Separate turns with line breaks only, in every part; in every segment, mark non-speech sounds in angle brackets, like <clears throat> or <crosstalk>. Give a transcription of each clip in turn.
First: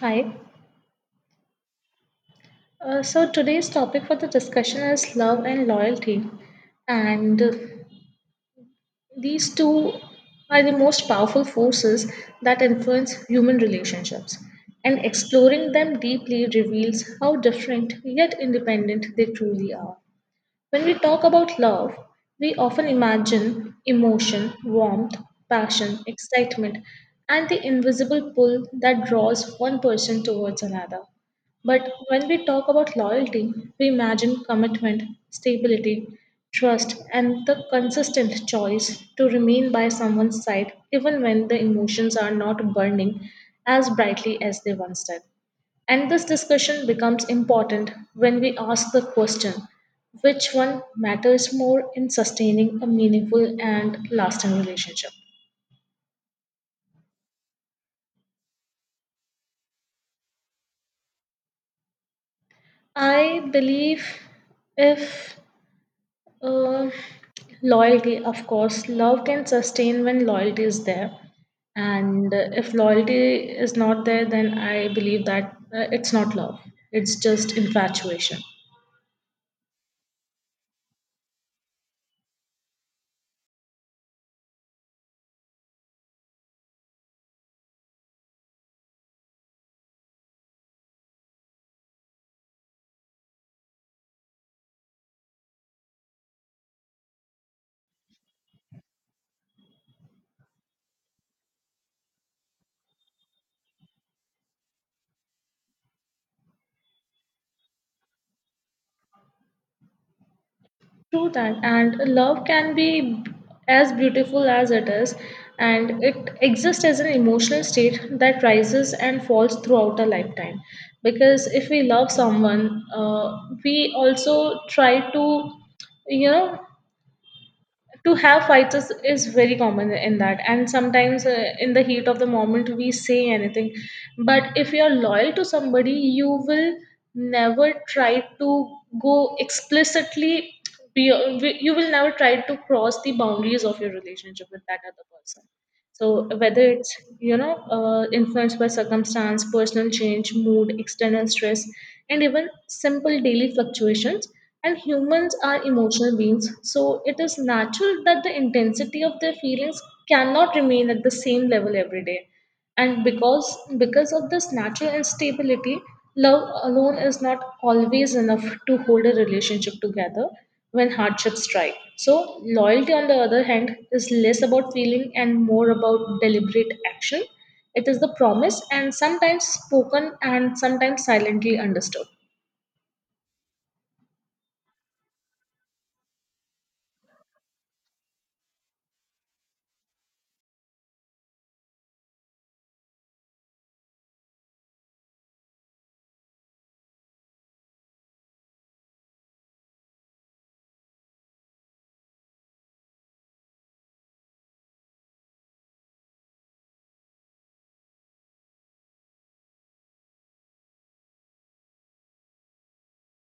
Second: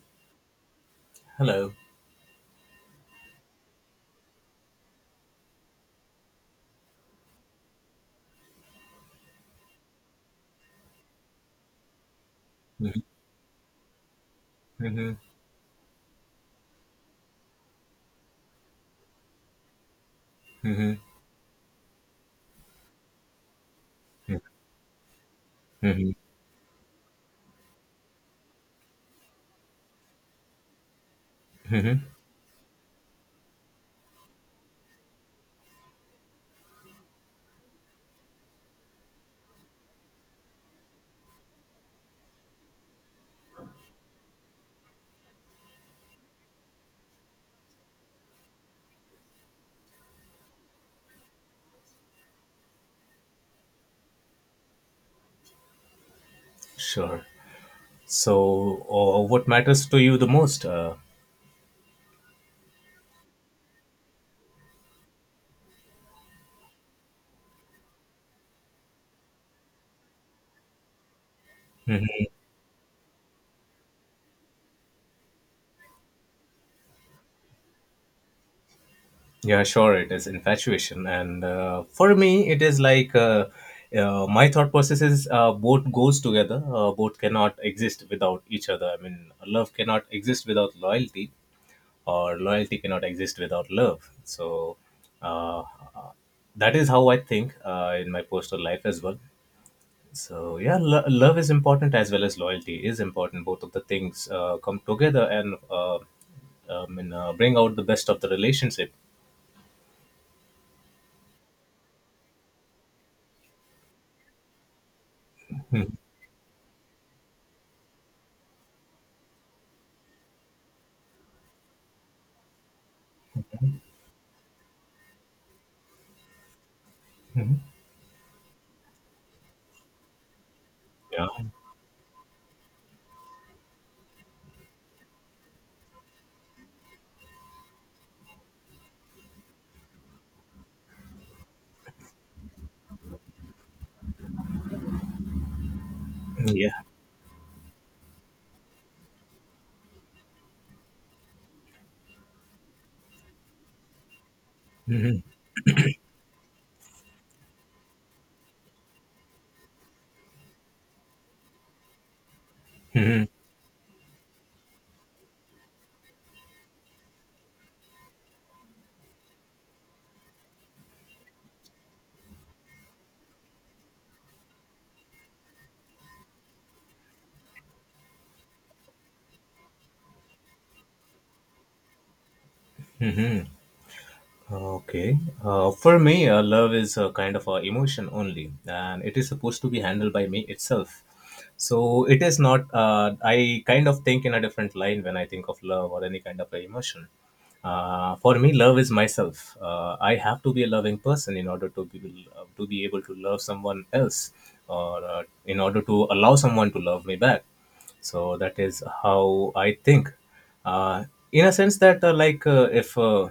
Hi.
Hello.
So today's topic for the discussion is love and loyalty. And these two are the most powerful forces that
Mhm,
influence human relationships. And
mhm,
exploring them deeply reveals how different yet independent they truly are. When we
mhm,
talk about love, we often imagine
mhm,
emotion, warmth, passion,
mhm,
excitement, and the invisible pull that draws one person towards another. But
mhm.
when we talk about loyalty, we imagine commitment, stability, trust, and the consistent choice to remain by someone's side even when the emotions are not burning as brightly as they once did. And this discussion becomes important when we ask the question, which one matters more in sustaining a meaningful and lasting relationship?
Sure. So, what matters to you the most?
I believe if uh, loyalty, of course, love can sustain when loyalty is there. And if loyalty is not there, then I believe that it's not love, it's just infatuation.
Yeah, sure, it is infatuation. And for me, it is like my thought process is both goes together. Both cannot exist without each other. I mean, love cannot exist without loyalty, or loyalty cannot exist without love. So, uh, that is how I think in my personal life as well. So yeah, love is important as well as loyalty is important. Both of the things come together and bring out the best of the relationship.
True that, and love can be as beautiful as it is, and it exists as an emotional state that rises and falls throughout a lifetime. Because if we love someone, we also try to, you know, to have fights is very common in that, and sometimes
Yeah.
in the heat of the moment we say anything. But if you're loyal to somebody, you will never try to go explicitly be, you will never try to cross the boundaries of your relationship with that other person. So whether
Yeah,
it's influenced by circumstance, personal change, mood, external stress, and even simple daily fluctuations. And humans are emotional beings, so it is natural that the intensity of their feelings cannot remain at the same level every day, and because of this natural instability, love alone is not always enough to hold a relationship together when hardships strike. So loyalty, on the other hand, is less about feeling and more about deliberate action. It is the promise, and sometimes spoken and sometimes silently understood.
okay. For me, love is a kind of a emotion only, and it is supposed to be handled by me itself. So it is not. I kind of think in a different line when I think of love or any kind of a emotion. For me, love is myself. I have to be a loving person in order to be able to love someone else, or in order to allow someone to love me back. So that is how I think. Uh, in a sense that, like, if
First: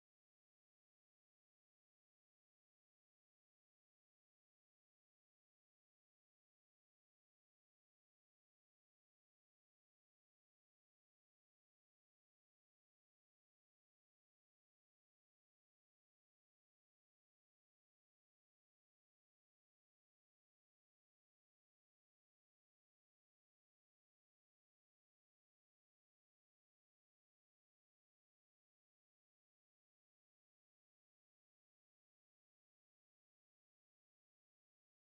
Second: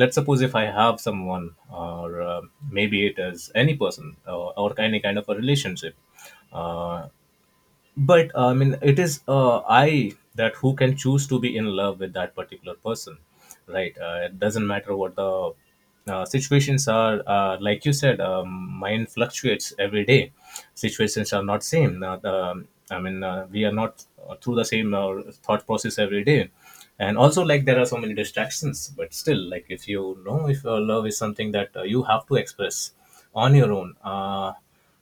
let's suppose if I have someone or maybe it is any person or any kind of a relationship, uh, but I mean it is I that who can choose to be in love with that particular person, right. It doesn't matter what the situations are. Like you said, mind fluctuates every day, situations are not same, I mean we are not through the same thought process every day, and also like there are so many distractions, but still, like, if you know, if your love is something that you have to express on your own,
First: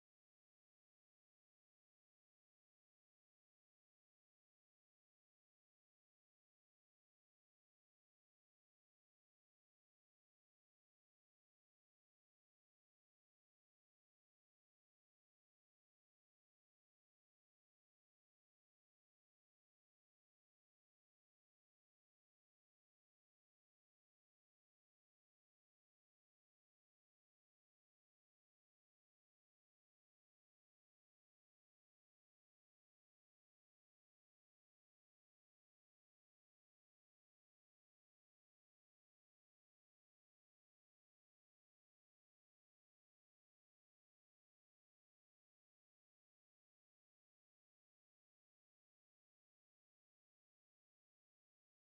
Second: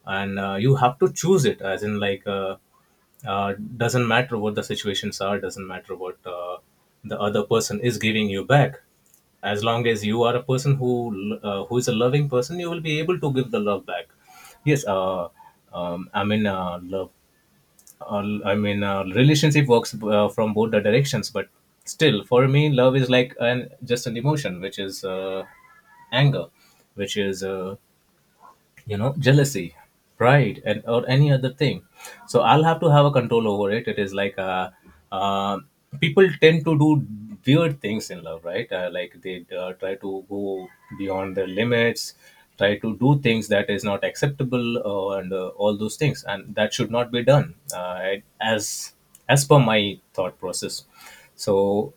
and you have to choose it as in like, doesn't matter what the situations are, doesn't matter what the other person is giving you back, as long as you are a person who is a loving person, you will be able to give the love back. Yes, I mean love, I mean relationship works from both the directions, but still for me love is like an just an emotion which is anger, which is, you know, jealousy, pride, and or any other thing. So I'll have to have a control over it. It is like uh people tend to do weird things in love, right? Like they try to go beyond their limits, try to do things that is not acceptable, and all those things, and that should not be done, as per my thought process. So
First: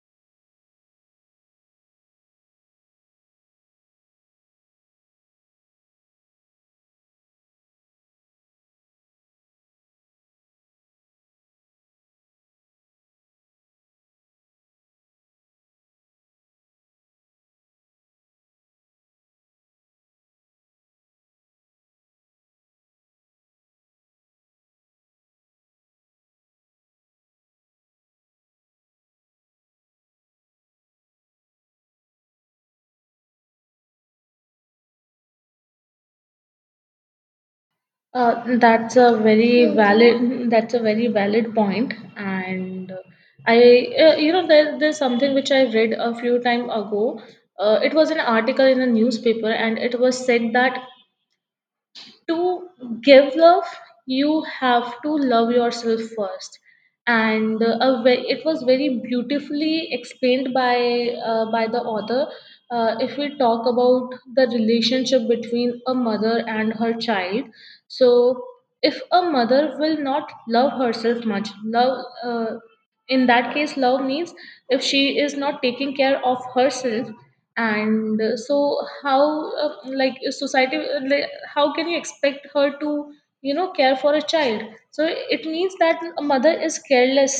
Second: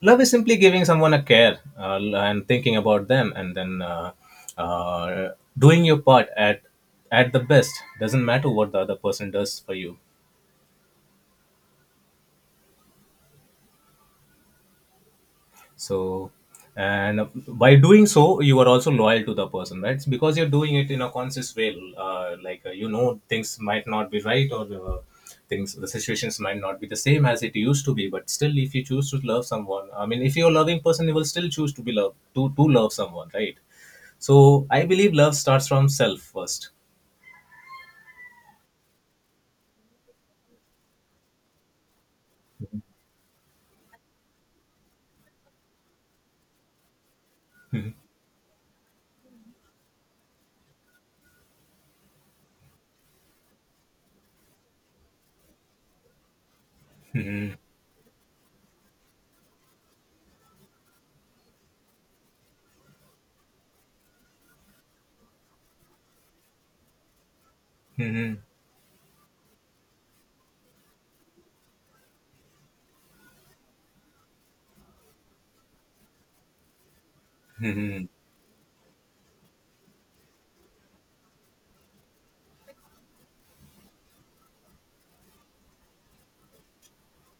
love is simply giving someone a care, and thinking about them, and then uh, doing your part at the best. Doesn't matter what the other person does for you. So, and by doing so you are also loyal to the person, right? It's because you're doing it in a conscious way. You know, things might not be right, or things, the situations might not be the same as it used to be, but still, if you choose to love someone, I mean, if you're a loving person, you will still choose to be loved to, love someone, right? So I believe love starts from self first.
That's a very valid point, and I you know, there's something which I read a few time ago. It was an article in a newspaper, and it was said that to give love you have to love yourself first. And it was very beautifully explained by the author. If we talk about the relationship between a mother and her child, so if a mother will not love herself much love, in that case love means if she is not taking care of herself, and so how like society how can you expect her to, you know, care for a child? So it means that a mother is careless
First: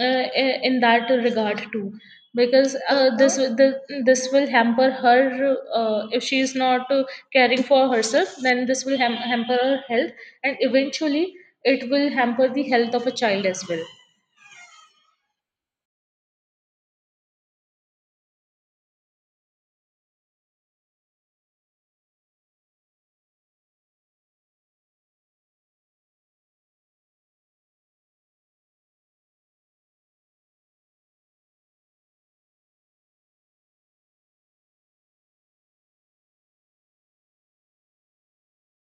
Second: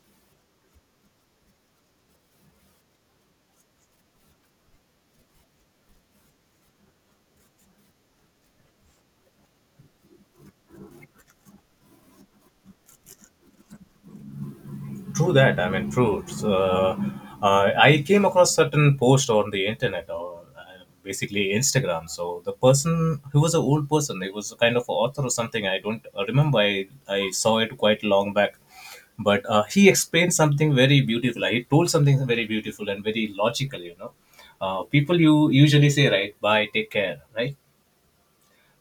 in that regard too, because this will hamper her if she is not caring for herself, then this will hamper her health, and eventually it will hamper the health of a child as well.
True that. I mean, true. I came across certain post on the internet or basically Instagram. So the person, he was an old person. He was a kind of author or something. I don't remember. I saw it quite long back. But he explained something very beautiful. He told something very beautiful and very logical, you know. People you usually say, right, bye, take care, right?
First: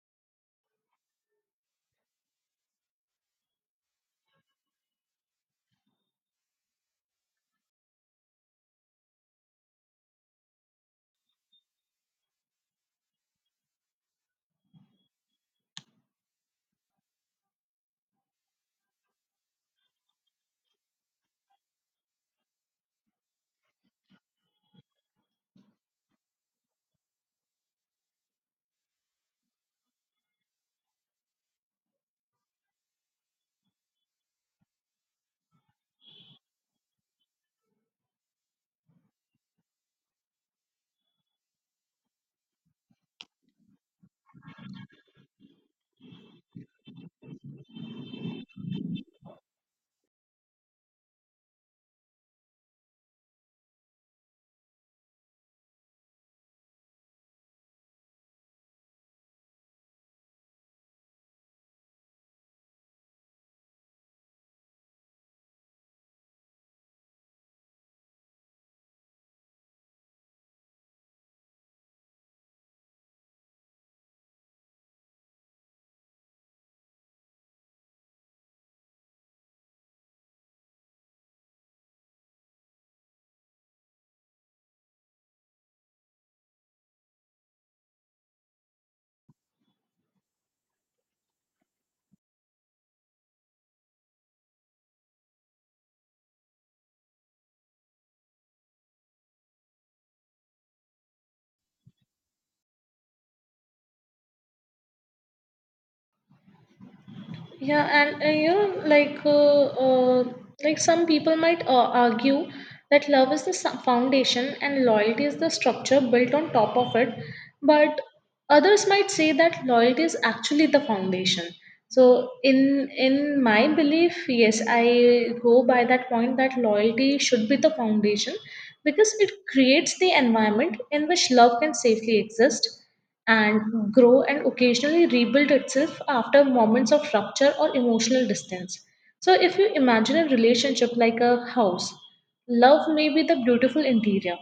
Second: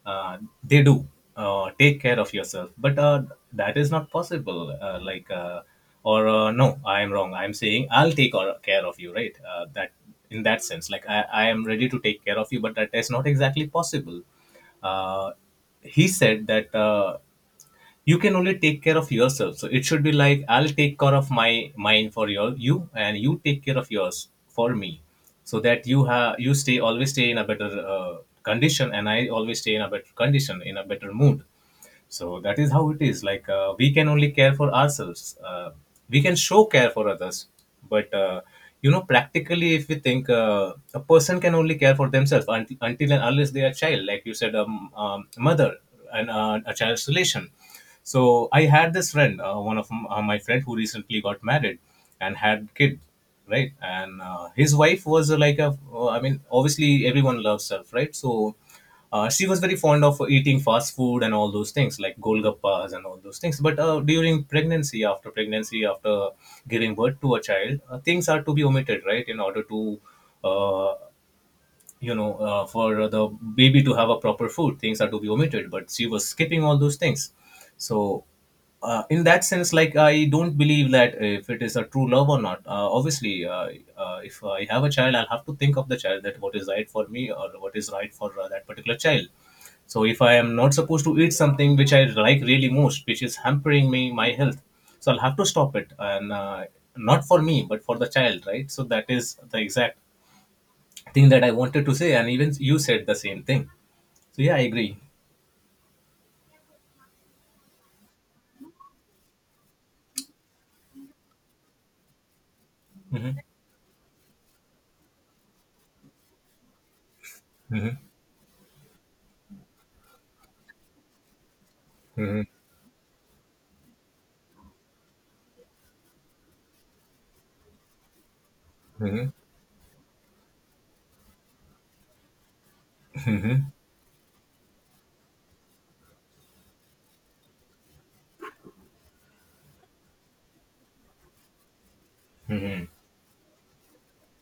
uh, they do take care of yourself, but that is not possible, like or no, I am wrong. I'm saying I'll care of you, right? That, in that sense, like, I am ready to take care of you, but that is not exactly possible. uh, he said that you can only take care of yourself. So it should be like, I'll take care of my mind for you, and you take care of yours for me, so that you stay, always stay in a better uh, condition, and I always stay in a better condition, in a better mood. So that is how it is. Like, we can only care for ourselves. We can show care for others, but you know, practically, if we think, a person can only care for themselves until and unless they are a child, like you said, mother and a child's relation. So I had this friend, my friend who recently got married and had kid, right? And his wife was I mean, obviously everyone loves her, right? So she was very fond of eating fast food and all those things like golgappas and all those things. But during pregnancy, after pregnancy, after giving birth to a child, things are to be omitted, right? In order to uh, you know, for the baby to have a proper food, things are to be omitted, but she was skipping all those things. So in that sense, like, I don't believe that if it is a true love or not. Obviously If I have a child, I'll have to think of the child, that what is right for me or what is right for that particular child. So if I am not supposed to eat something which I like really most, which is hampering me my health, so I'll have to stop it, and not for me, but for the child, right? So that is the exact thing that I wanted to say, and even you said the same thing. So yeah, I agree.
Yeah, and you know, like like some people might argue that love
Hmm.
is the foundation and loyalty is the structure built on top of it, but
Hmm.
others might say that loyalty is actually the foundation. So in my belief, yes, I go by that point that loyalty should be the foundation, because
Hmm.
it creates the environment in which love can safely exist and grow and occasionally rebuild itself after moments of rupture or emotional distance. So, if you imagine a relationship like a house, love may be the beautiful interior,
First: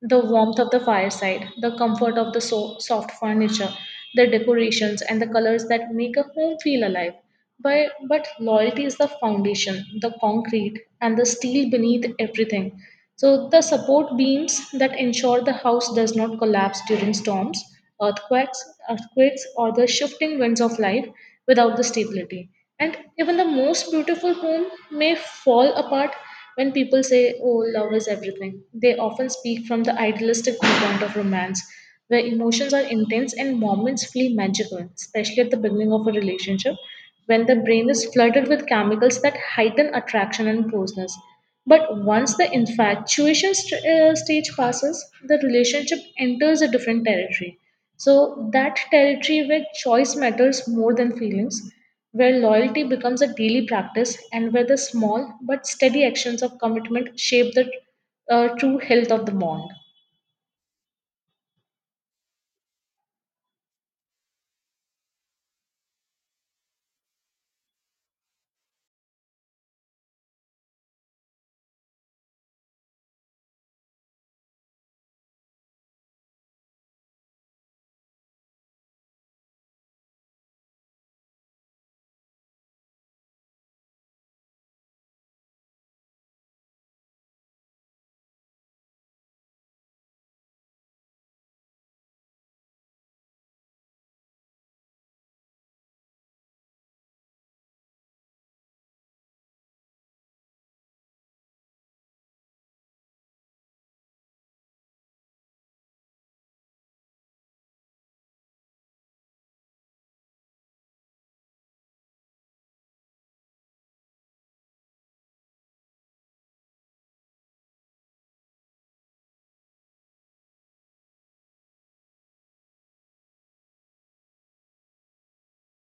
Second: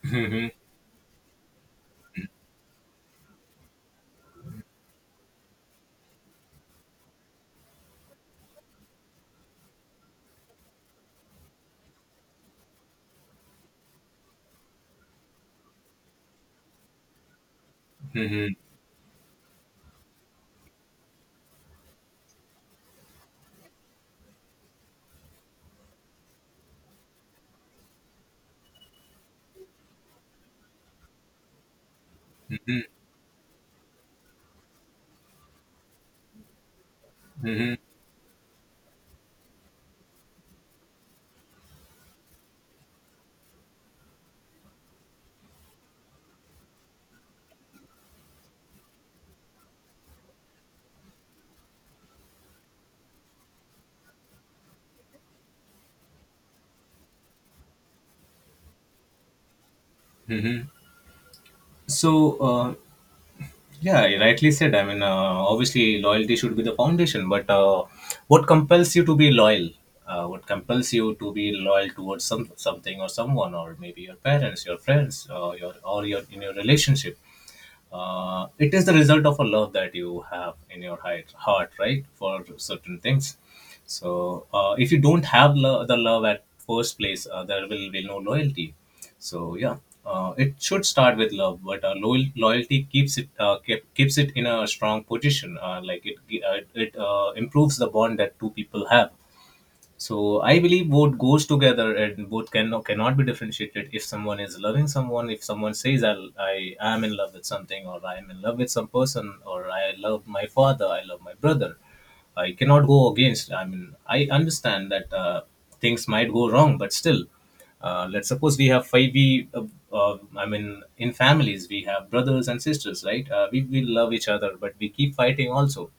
the warmth of the fireside, the comfort of the soft furniture, the decorations, and the colors that make a home feel alive. But loyalty is the foundation, the concrete, and the steel beneath everything. So, the support beams that ensure the house does not collapse during storms, earthquakes, earthquakes, or the shifting winds of life without the stability. And even the most beautiful home may fall apart when people say, oh, love is everything. They often speak from the idealistic viewpoint of romance, where emotions are intense and moments feel magical, especially at the beginning of a relationship, when the brain is flooded with chemicals that heighten attraction and closeness. But once the infatuation stage passes, the relationship enters a different territory. So, that territory where choice matters more than feelings, where loyalty becomes a daily practice, and where the small but steady actions of commitment shape the true health of the bond.
So yeah, you rightly said. I mean, obviously, loyalty should be the foundation, but what compels you to be loyal? What compels you to be loyal towards some something or someone, or maybe your parents, your friends, your or your in your relationship? It is the result of a love that you have in your heart, right, for certain things. So if you don't have the love at first place, there will be no loyalty. So yeah, it should start with love, but loyalty keeps it, keeps it in a strong position. Like it it, it improves the bond that two people have. So I believe both goes together and both can cannot be differentiated. If someone is loving someone, if someone says I am in love with something or I am in love with some person, or I love my father, I love my brother, I cannot go against. I mean, I understand that things might go wrong, but still, let's suppose we have five. We I mean, in families we have brothers and sisters, right? We love each other, but we keep fighting also.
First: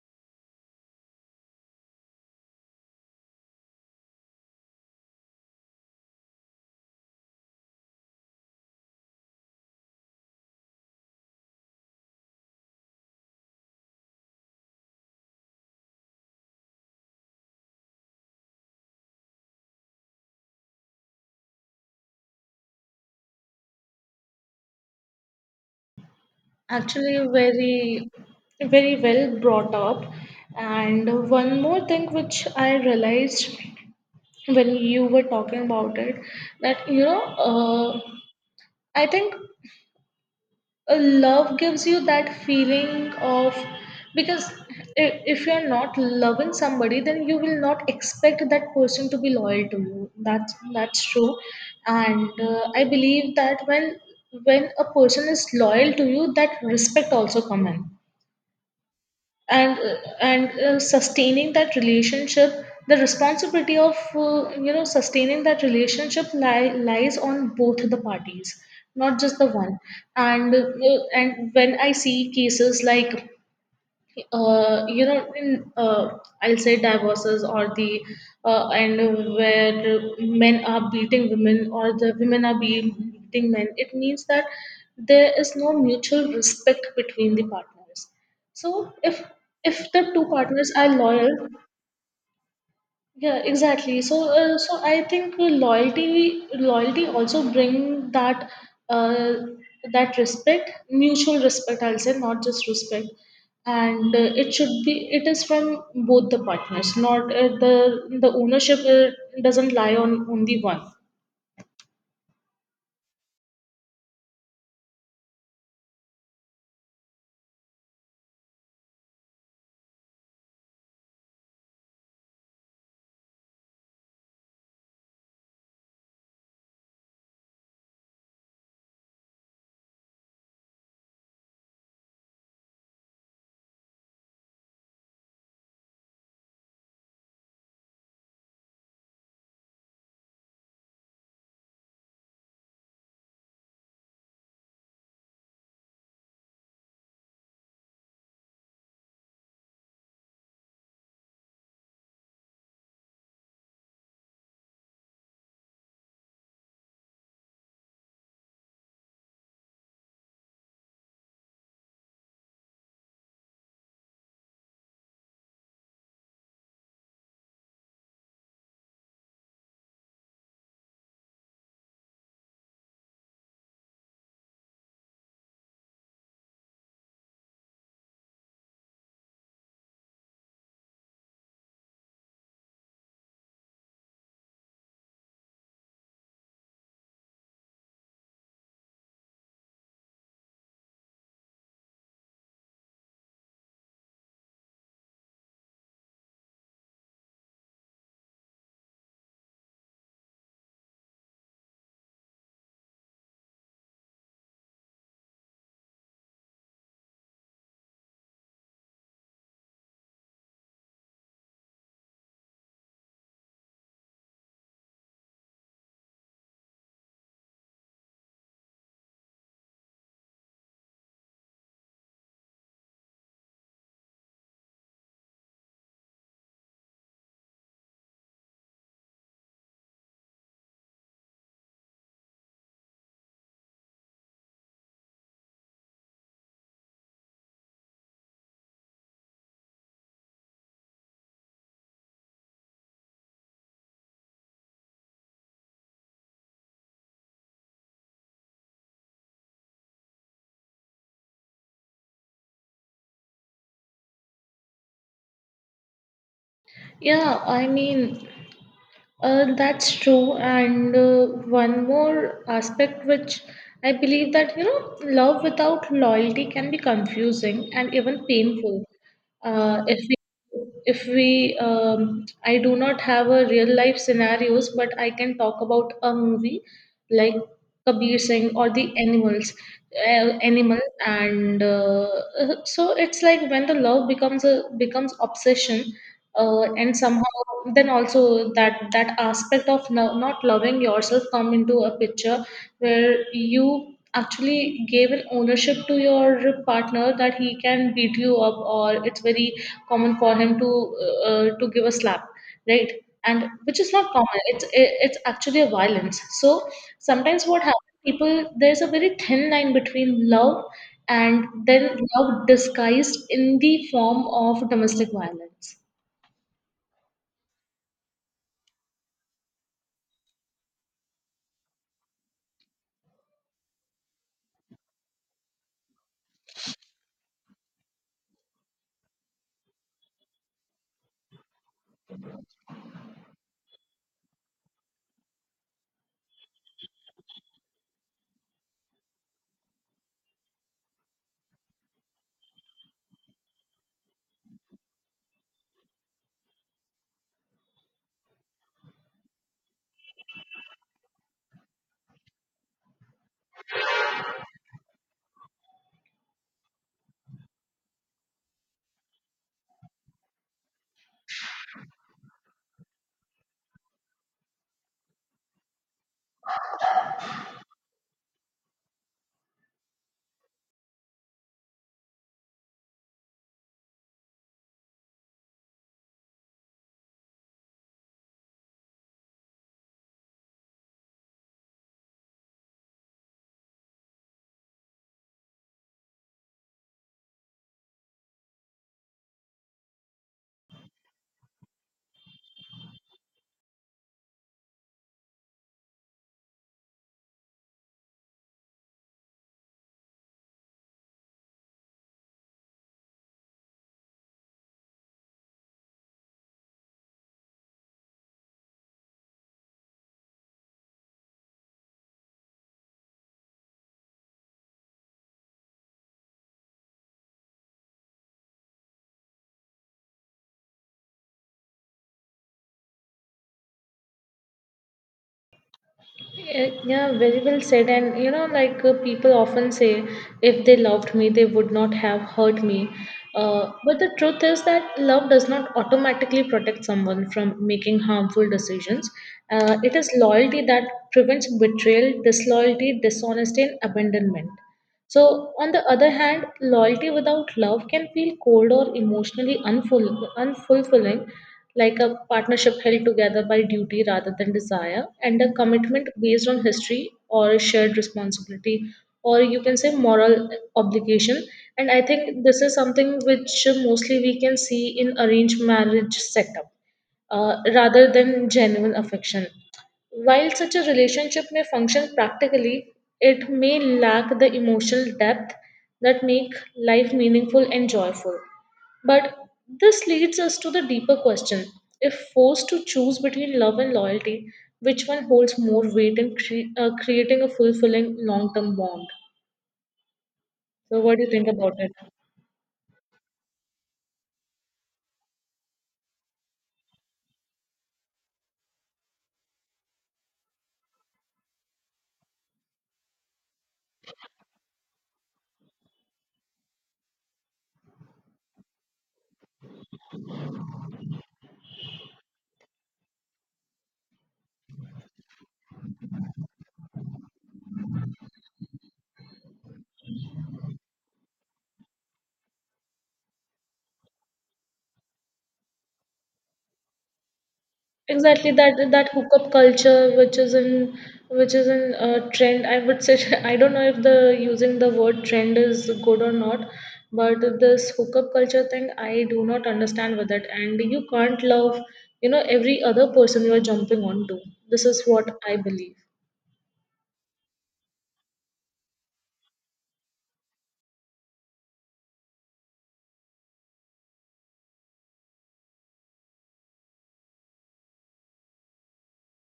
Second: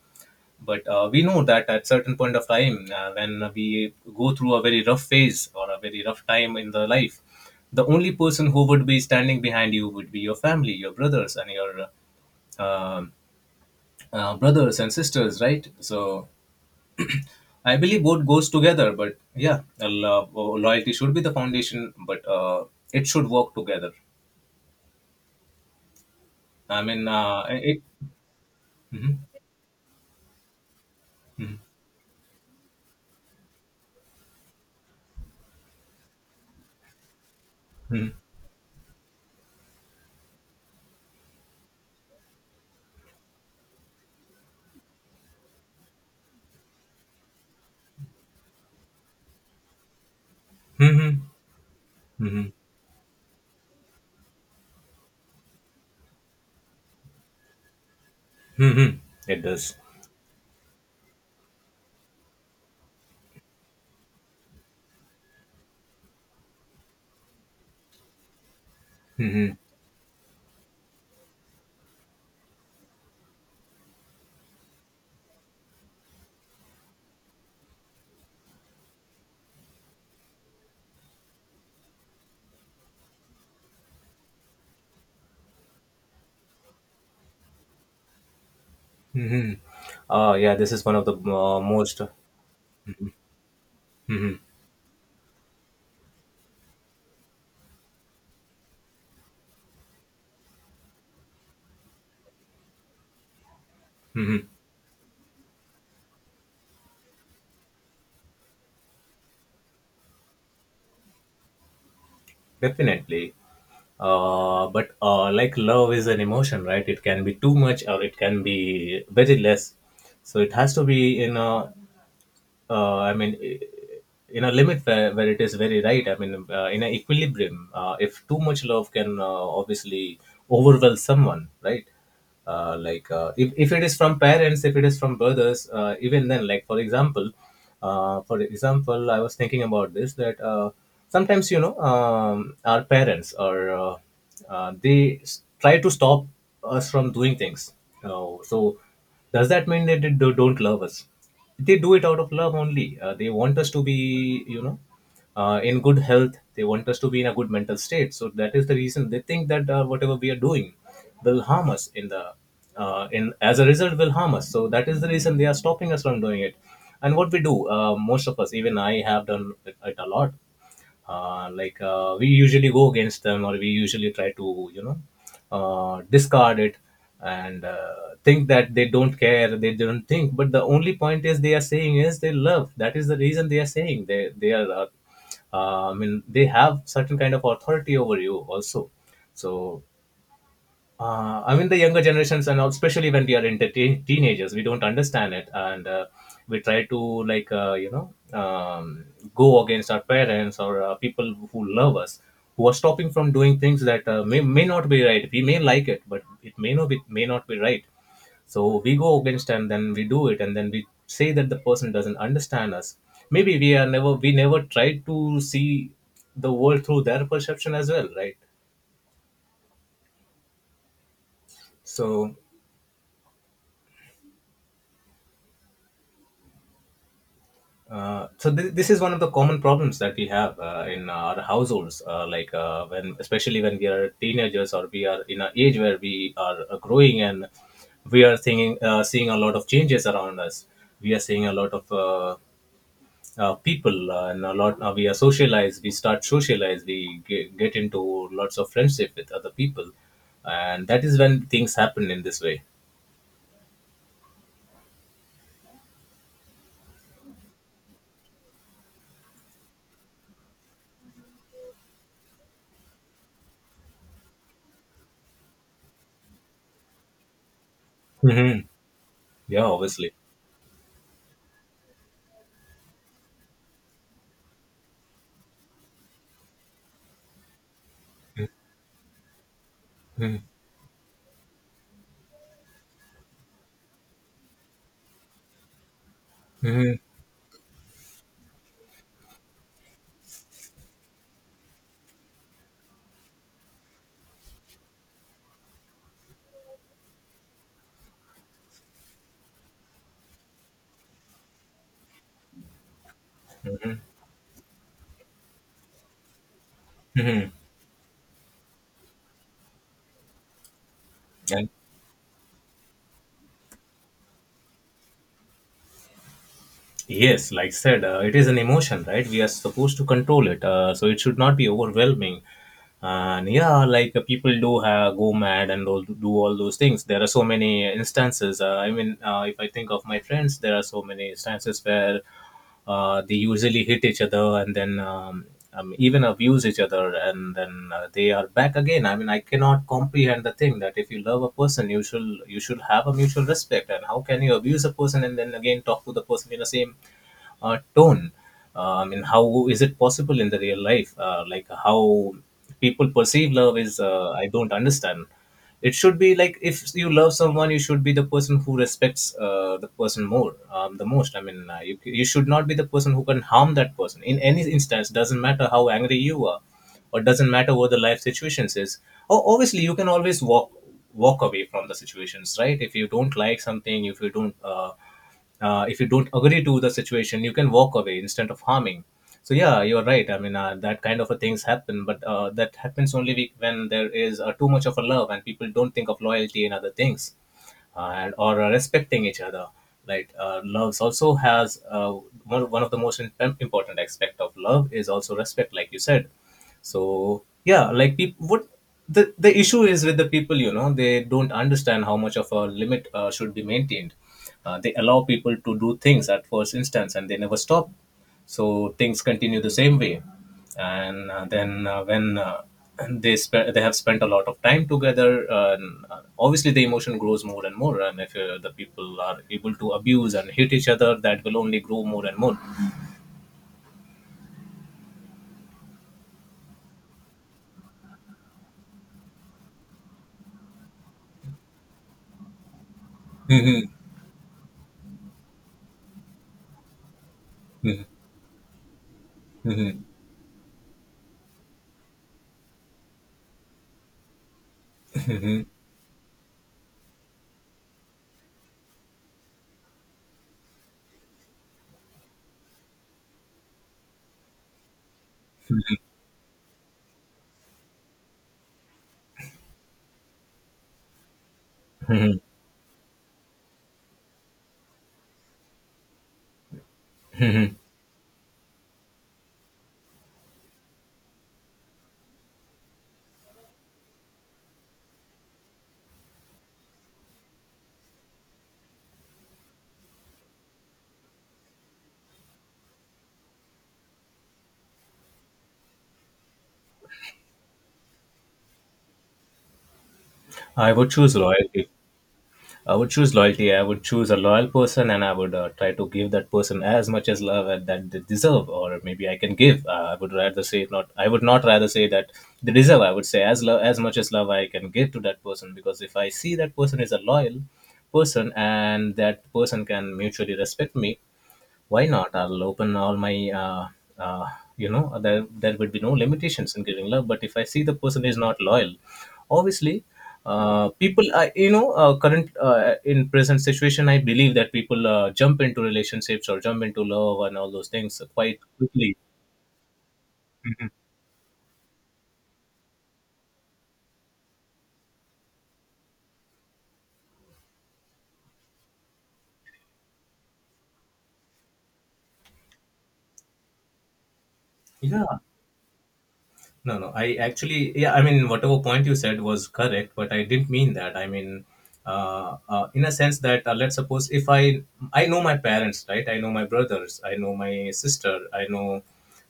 But we know that at certain point of time, when we go through a very rough phase or a very rough time in the life, the only person who would be standing behind you would be your family, your uh, brothers and sisters, right? So I believe both goes together, but yeah, loyalty should be the foundation, but it should work together. i mean
Actually,
uh, it,
very well brought up. And one more thing which I realized when you were talking about it, that, you know,
Mm-hmm.
I think a love gives you that feeling of, because if you're not loving somebody, then you will not expect that person to be loyal to you. That's
Mm-hmm.
true. And
Mm-hmm.
I believe that when a person is loyal to you, that respect also comes in.
Mm-hmm. It does.
And uh, and uh, sustaining that relationship, the responsibility of you know, sustaining that relationship lies on both the parties, not just the one. And uh, and when I see cases like, you know, in I'll say divorces, or the and where men are beating women or the women are being beating men, it means that there is no mutual respect between the partners. So if the two
Yeah,
partners
this is
are
one of the
loyal,
most.
yeah, exactly. So,
Mhm.
so I think loyalty also bring that uh, that respect, mutual respect. I'll say not just respect, and it should be it is from both the partners. Not the ownership doesn't lie on only one.
Definitely. But like, love is an emotion, right? It can be too much or it can be very less. So it has to be in a I mean, in a limit where it is very right. I mean, in an equilibrium, if too much love can obviously overwhelm someone, right? Like if it is from parents, if it is from brothers, even then, like, for example, I was thinking about this that sometimes, you know, our parents or they try to stop us from doing things. So does that mean that they don't love us? They do it out of love only. They want us to be you know in good health. They want us to be in a good mental state, so that is the reason they think that whatever we are doing will harm us in the in as a result will harm us, so that is the reason they are stopping us from doing it. And what we do, most of us, even I have done it a lot. We usually go against them, or we usually try to discard it. And Think that they don't care, they don't think, but the only point is they are saying is they love. That is the reason they are saying, they are I mean, they have certain kind of authority over you also. So I mean, the younger generations, and especially when we are in the teenagers, we don't understand it, and we try to like uh, you know um, go against our parents, or people who love us, who are stopping from doing things that may not be right. We may like it, but it may not be right. So we go against, and then we do it, and then we say that the person doesn't understand us. Maybe we never tried to see the world through their perception as well, right? So this is one of the common problems that we have in our households, like when especially when we are teenagers or we are in an age where we are growing, and we are seeing a lot of changes around us. We are seeing a lot of people, and a lot we are socialized we start socialize, we get into lots of friendship with other people, and that is when things happen in this way.
Yeah, I mean, that's true. And one more aspect which I believe that, you know, love without loyalty can be confusing and even
Hmm.
painful.
Yeah,
Uh, if
obviously.
we, if we, I do not have a real life scenarios, but I can talk about a movie like Kabir Singh or the animals,
Hmm.
animal, and so it's like when the love becomes a becomes obsession
Hmm.
and somehow, then also that that aspect of no, not loving yourself come into a picture, where you actually gave an ownership to your partner that he can beat you up, or it's very common for him to give a slap, right? And which is not common, it's actually a violence. So sometimes
Hmm.
what happens, people, there's a very thin line between love and
And
then love disguised in the form of domestic violence.
yes, like said, it is an emotion, right? We are supposed to control it, so it should not be overwhelming. And yeah, like people do have go mad and all, do all those things. There are so many instances. I mean, if I think of my friends, there are so many instances where they usually hit each other, and then even abuse each other, and then they are back again. I mean, I cannot comprehend the thing that if you love a person, you should have a mutual respect. And how can you abuse a person and then again talk to the person in the same tone. I mean, how is it possible in the real life? Like how people perceive love is, I don't understand. It should be like if you love someone, you should be the person who respects the person more, the most. I mean, you should not be the person who can harm that person in any instance. Doesn't matter how angry you are, or doesn't matter what the life situations is. Oh, obviously, you can always walk away from the situations, right? If you don't like something, if you don't agree to the situation, you can walk away instead of harming. So yeah, you're right. I mean, that kind of a things happen, but that happens only when there is too much of a love and people don't think of loyalty and other things, and or respecting each other. Like loves also has one of the most important aspect of love is also respect, like you said. So yeah, like people what the issue is with the people, you know, they don't understand how much of a limit should be maintained. They allow people to do things at first instance, and they never stop. So things continue the same way. And then when <clears throat> They they have spent a lot of time together, and obviously the emotion grows more and more. And if the people are able to abuse and hit each other, that will only grow more and more.
Yeah, yeah, very well said. And you know, people often say, if they loved me, they would not have hurt me. But the truth is that love does not automatically protect someone from making harmful decisions. It
Mhm.
is loyalty that prevents betrayal, disloyalty, dishonesty, and abandonment. So, on the other hand, loyalty without love can feel cold or emotionally unfulfilling, like a partnership held together by duty rather than desire, and a commitment based on history or shared responsibility, or you can say moral obligation. And I
Mhm.
think this is something which mostly we can see in arranged marriage setup, rather than genuine affection. While such a relationship may function practically, it may lack the emotional depth that make life meaningful and joyful. But this leads us to the deeper question. If forced to choose between love and loyalty, which one holds more weight in creating a fulfilling long-term bond?
I
So
would
what do you
choose
think about
loyalty.
it?
I would choose loyalty. I would choose a loyal person, and I would try to give that person as much as love and that they deserve, or maybe I can give. I would rather say not. I would not rather say that they deserve. I would say as much as love I can give to that person, because if I see that person is a loyal person and that person can mutually respect me, why not? I'll open all my uh, uh, you know, there would be no limitations in giving love. But if I see the person is not loyal, obviously people I you know, current in present situation, I believe that people jump into relationships or jump into love and all those things
Exactly,
quite
that that
quickly.
hookup culture, which is in which is in trend, I would say. <laughs> I don't know if the using the word trend is good or not, but this hookup culture thing, I do not understand with it. And you can't love, you know, every other person you are jumping onto. This is
Yeah.
what I believe.
No, no. I actually, yeah, I mean, whatever point you said was correct, but I didn't mean that. I mean, in a sense that let's suppose if I know my parents, right? I know my brothers, I know my sister, I know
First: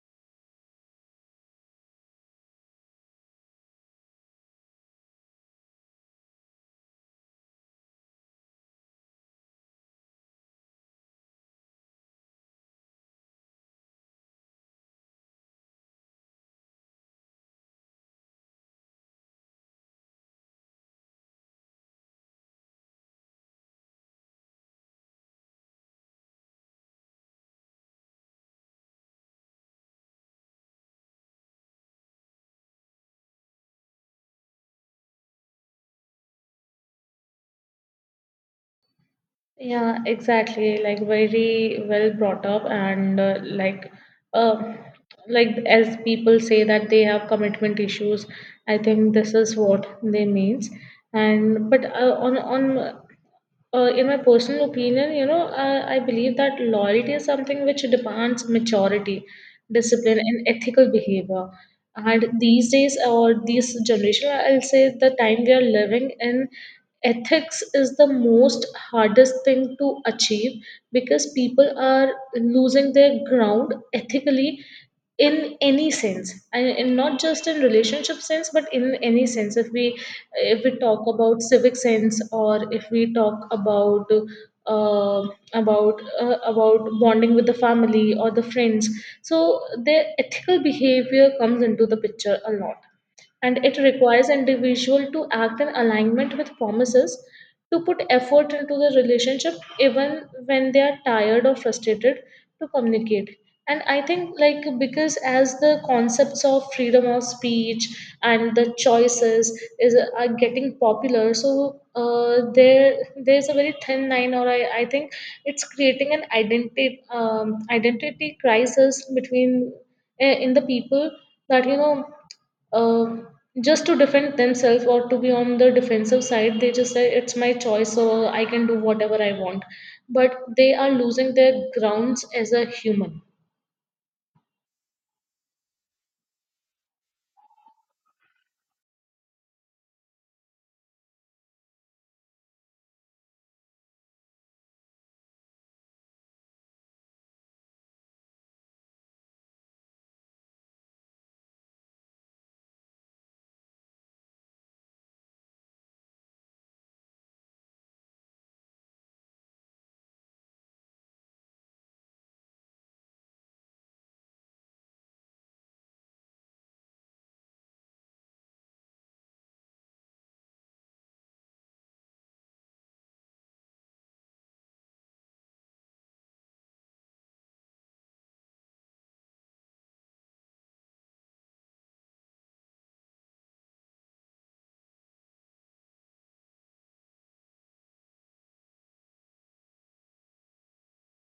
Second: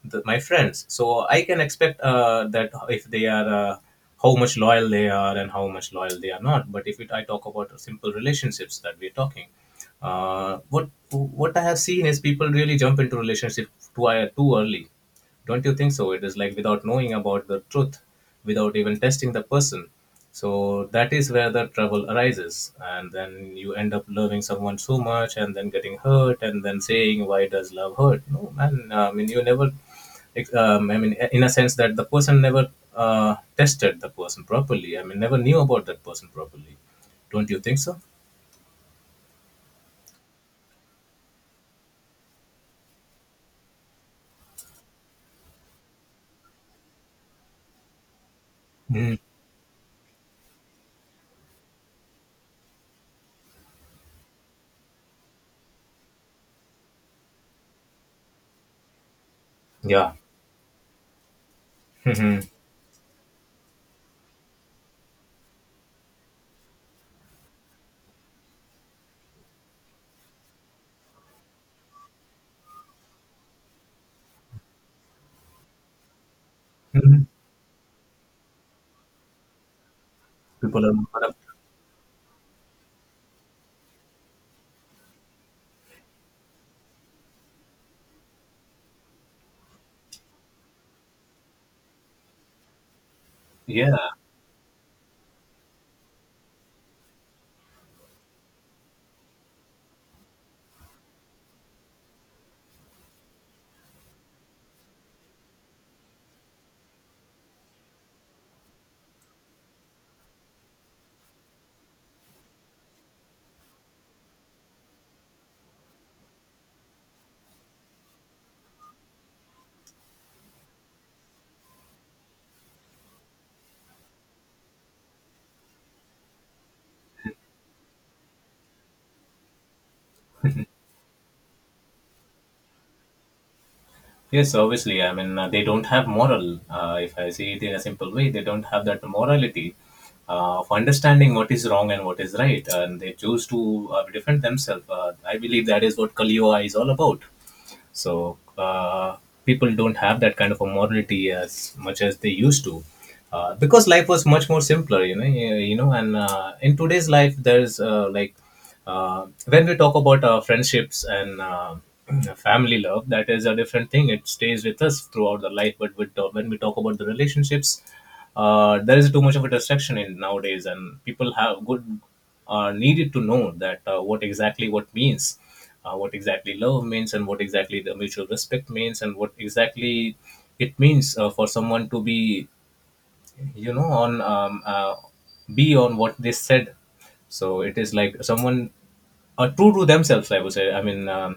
my friends, so I can expect that if they are how much loyal they are and how much loyal they are not. But if it, I talk about simple relationships that we're talking, what I have seen is people really jump into relationship too early. Don't you think so? It is like without knowing about the truth, without even testing the person. So that is where the trouble arises. And then you end up loving someone so much and then getting hurt and then saying, why does love hurt? No, man. I mean, you never, I mean, in a sense that the person never tested the person properly. I mean, never knew about that person properly. Don't you think so?
Yeah, exactly. Like very well brought up, and uh, like as people say that they have commitment issues, I think
Mm,
this is what they means. And but on in my personal opinion, you know, I believe that loyalty is something which demands maturity,
yeah.
discipline, and ethical behavior.
<laughs>
And
Mhm.
these days, or this generation, I'll say the time we are living in, ethics is the most hardest thing to achieve because people are losing their ground ethically in any sense and not just in relationship sense but in any sense if we
People
talk
are.
about civic sense or if we talk about uh, about bonding with the family or the friends so their ethical behavior comes into the picture a lot and it
Yeah.
requires individual to act in alignment with promises to put effort into the relationship even when they are tired or frustrated to communicate. And I think, like, because as the concepts of freedom of speech and the choices is are getting popular, so uh, there there's a very thin line, or I think it's creating an identity identity crisis between in the people, that, you know, um just to defend themselves or to be on the defensive side they just say it's my choice, so I can do whatever I want, but they are losing their grounds as a human.
Yes, obviously. I mean, they don't have moral. If I see it in a simple way, they don't have that morality of understanding what is wrong and what is right, and they choose to defend themselves. I believe that is what Kali Yuga is all about. So people don't have that kind of a morality as much as they used to, because life was much more simpler, you know. You know, and in today's life, there's when we talk about friendships and <clears throat> family love, that is a different thing. It stays with us throughout the life. But with, when we talk about the relationships, there is too much of a distraction in nowadays, and people have good are needed to know that what means, what exactly love means, and what exactly the mutual respect means, and what exactly it means for someone to be you know on be on what they said. So it is like someone are true to themselves, I would say. I mean,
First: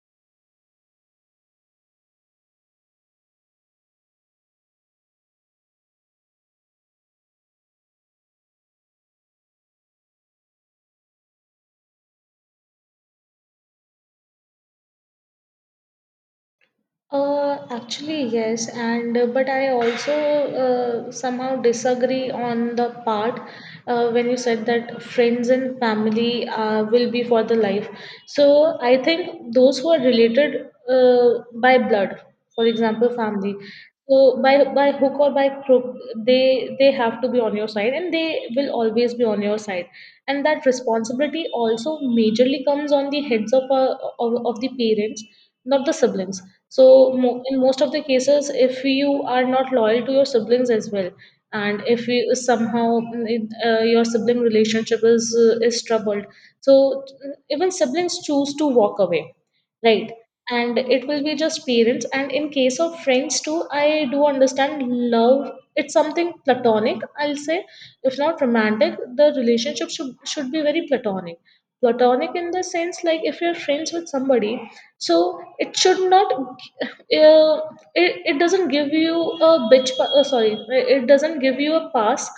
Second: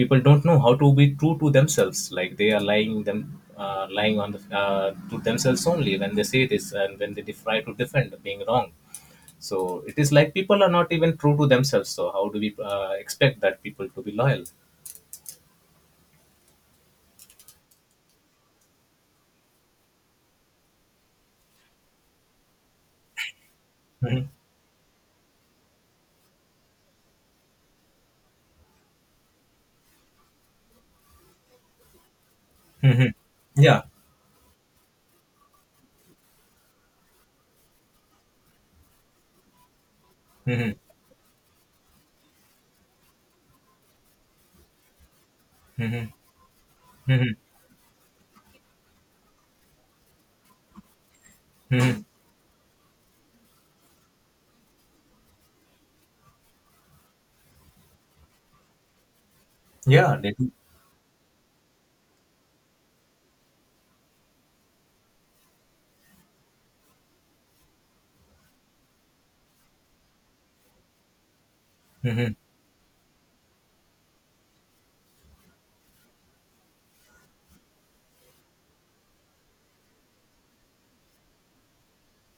people don't know how to be true to themselves, like they are lying them lying on the, to themselves only, when they say this, and when they try to defend being wrong. So it is like people are not even true to themselves, so how do we expect that people to be loyal?
Actually, yes, and but I also somehow disagree on the part when you said that friends and family will be for the life. So I think those who are related, by blood, for example, family.
Yeah.
So by hook or by crook, they have to be on your side, and they will always be on your side. And that responsibility also majorly comes on the heads of of the parents, not the siblings. So
Mhm.
in most of the cases, if you are not loyal to your siblings as well, and
Mhm.
if you somehow your sibling relationship is troubled, so even siblings choose to walk away, right?
Yeah, they do.
And it will be just parents. And in case of friends too, I do understand love. It's something platonic, I'll say. If not romantic, the relationship should be very platonic. Platonic
Mhm.
in the sense, like, if you're friends with somebody, so it should not it, it doesn't give you a bitch pa- sorry it doesn't give you a pass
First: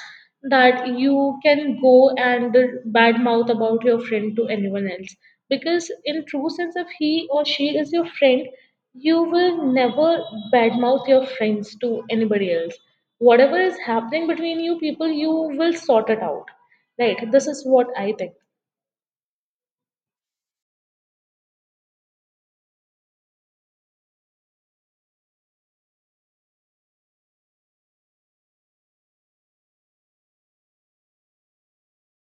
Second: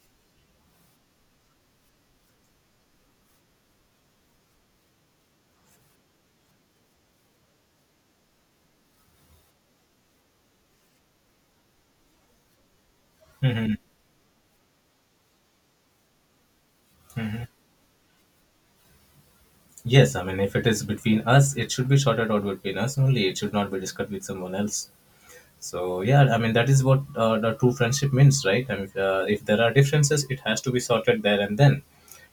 that you can go and badmouth about your friend to anyone else. Because in true sense if he or she is your friend, you will never badmouth your friends to anybody else. Whatever is happening between you people, you will sort it out, right? This is what I think.
Yes. I mean, if it is between us, it should be sorted out between us only. It should not be discussed with someone else. So yeah, I mean, that is what the true friendship means, right? I mean, if there are differences, it has to be sorted there and then.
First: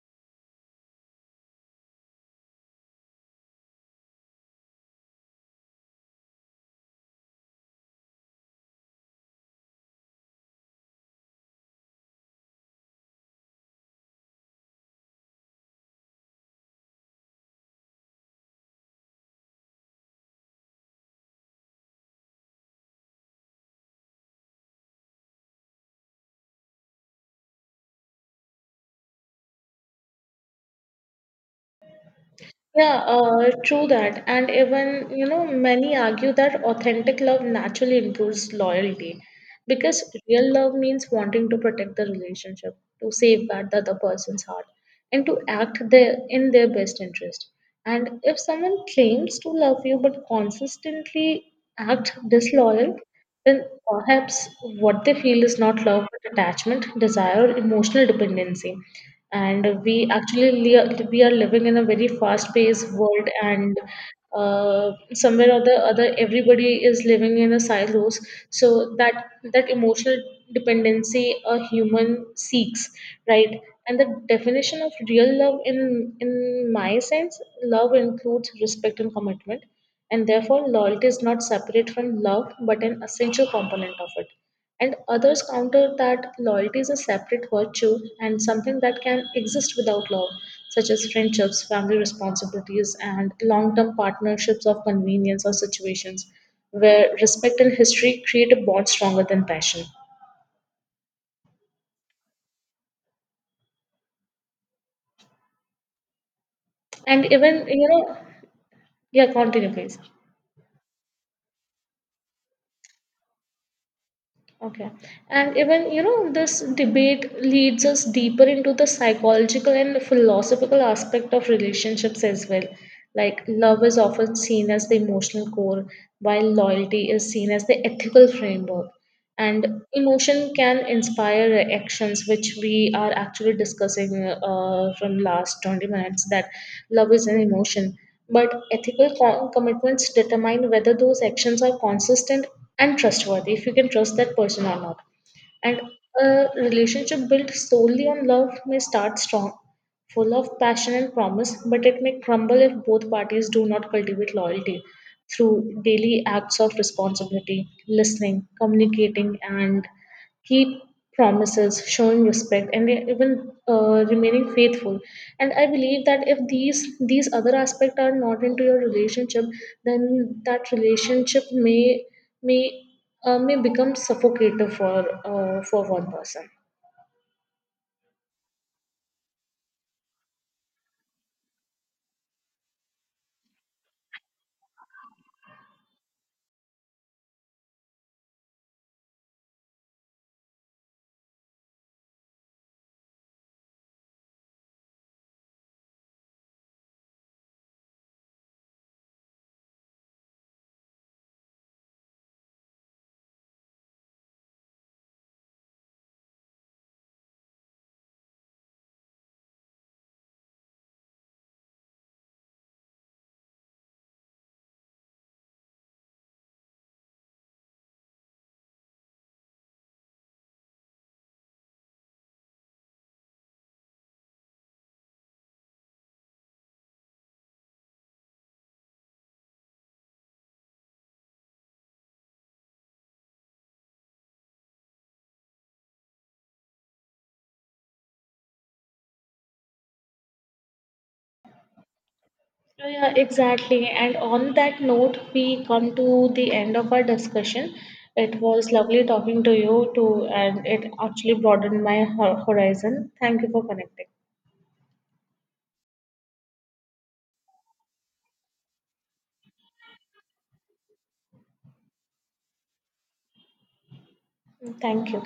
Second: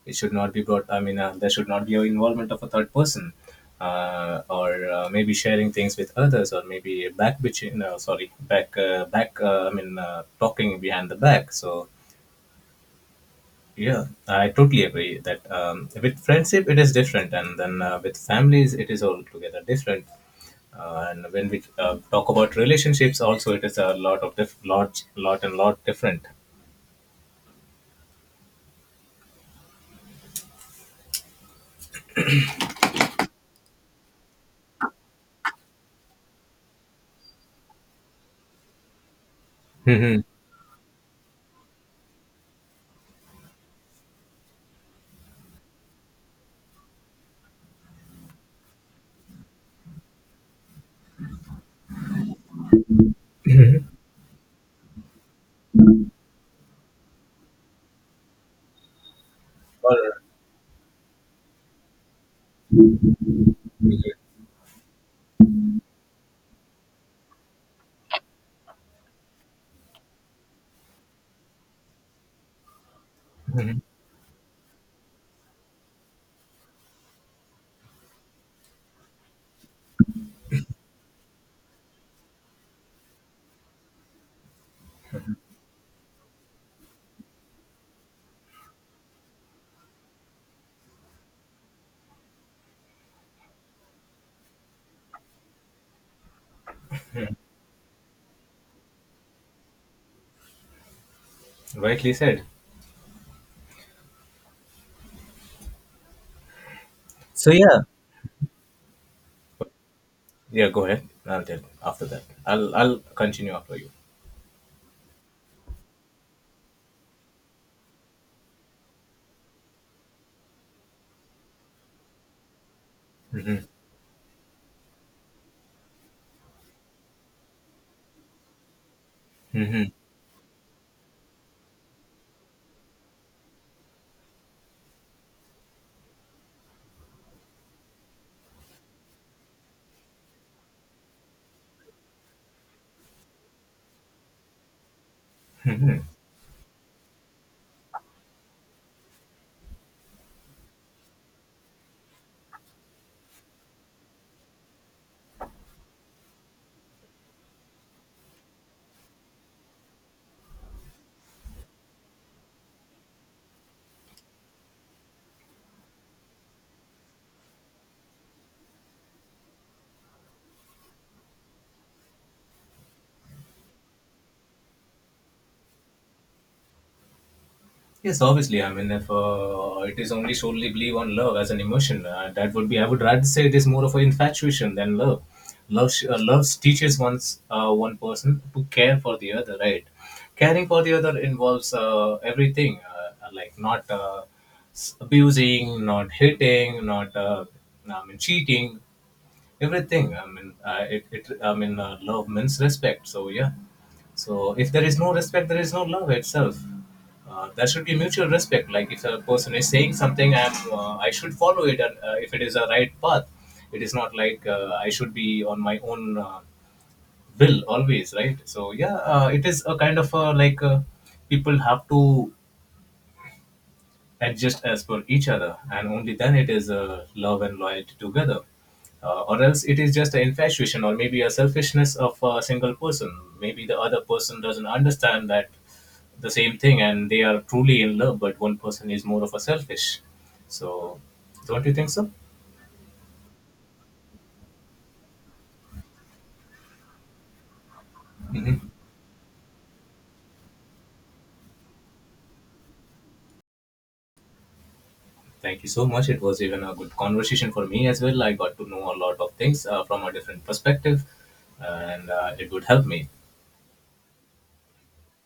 It should not be brought. I mean, there should not be an involvement of a third person, or maybe sharing things with others, or maybe back bitching. No, sorry, back back. I mean, talking behind the back. So yeah, I totally agree that with friendship it is different, and then with families it is altogether different. And when we talk about relationships, also it is a lot of lot and lot different.
Yeah, true that. And even, you know, many argue that authentic love naturally improves loyalty because
Mhm.
real love means wanting to protect the relationship, to safeguard the other person's heart, and to act their, in their best interest. And if someone claims to love you but consistently act disloyal, then perhaps what they feel is not love but attachment, desire, or emotional dependency. And we
Or,
actually we are living in a very fast-paced world, and somewhere or the other, everybody is living in a silos. So that that emotional dependency a human seeks, right? And the definition of real love, in my sense, love includes respect and commitment, and therefore loyalty is not separate from love but an essential component of it. And others counter that loyalty is a separate virtue and something that can exist without love, such as friendships, family responsibilities, and long term partnerships of convenience or situations where respect and history create a bond stronger than passion.
rightly said.
And
So
even,
yeah.
you know, yeah, continue, please.
Yeah, go ahead. I'll tell after that. I'll continue after you.
Okay. And even, you know, this debate leads us deeper into the psychological and philosophical aspect of relationships as well. Like,
Mhm.
love is often seen as the emotional core, while loyalty is seen as the ethical framework, and
Mhm.
emotion can inspire actions, which we are actually discussing from last 20 minutes. That love is an emotion but ethical commitments determine whether those actions are consistent and trustworthy, if you can trust that person or not. And a relationship built solely on love may start strong, full of passion and promise, but it may crumble if both parties do not cultivate loyalty through daily acts of responsibility, listening, communicating, and keep promises, showing respect, and even remaining faithful. And I believe that if these other aspects are not into your relationship, then that relationship may may may become suffocating for one person.
Yes, obviously. I mean, if it is only solely believe on love as an emotion, that would be. I would rather say it is more of an infatuation than love. Love, love teaches one's one person to care for the other, right? Caring for the other involves everything, like not s- abusing, not hitting, not I mean cheating, everything. I mean love means respect, so yeah. So if there is no respect, there is no love itself. There should be mutual respect, like if a person is saying something, I should follow it, and if it is a right path. It is not like I should be on my own will always right. So yeah, it is a kind of people have to adjust as per each other, and only then it is love and loyalty together. Or else it is just an infatuation, or maybe a selfishness of a single person. Maybe the other person doesn't understand that the same thing, and they are truly in love, but one person is more of a selfish. So don't you think so?
Yeah, exactly. And on that note, we come to the end of our discussion. It was
Hmm.
lovely talking to you too, and it actually broadened my horizon. Thank you for connecting.
Thank you so much. It was even a good conversation for me as well. I got to know a lot of things from a different perspective, and it would help me.
Thank you.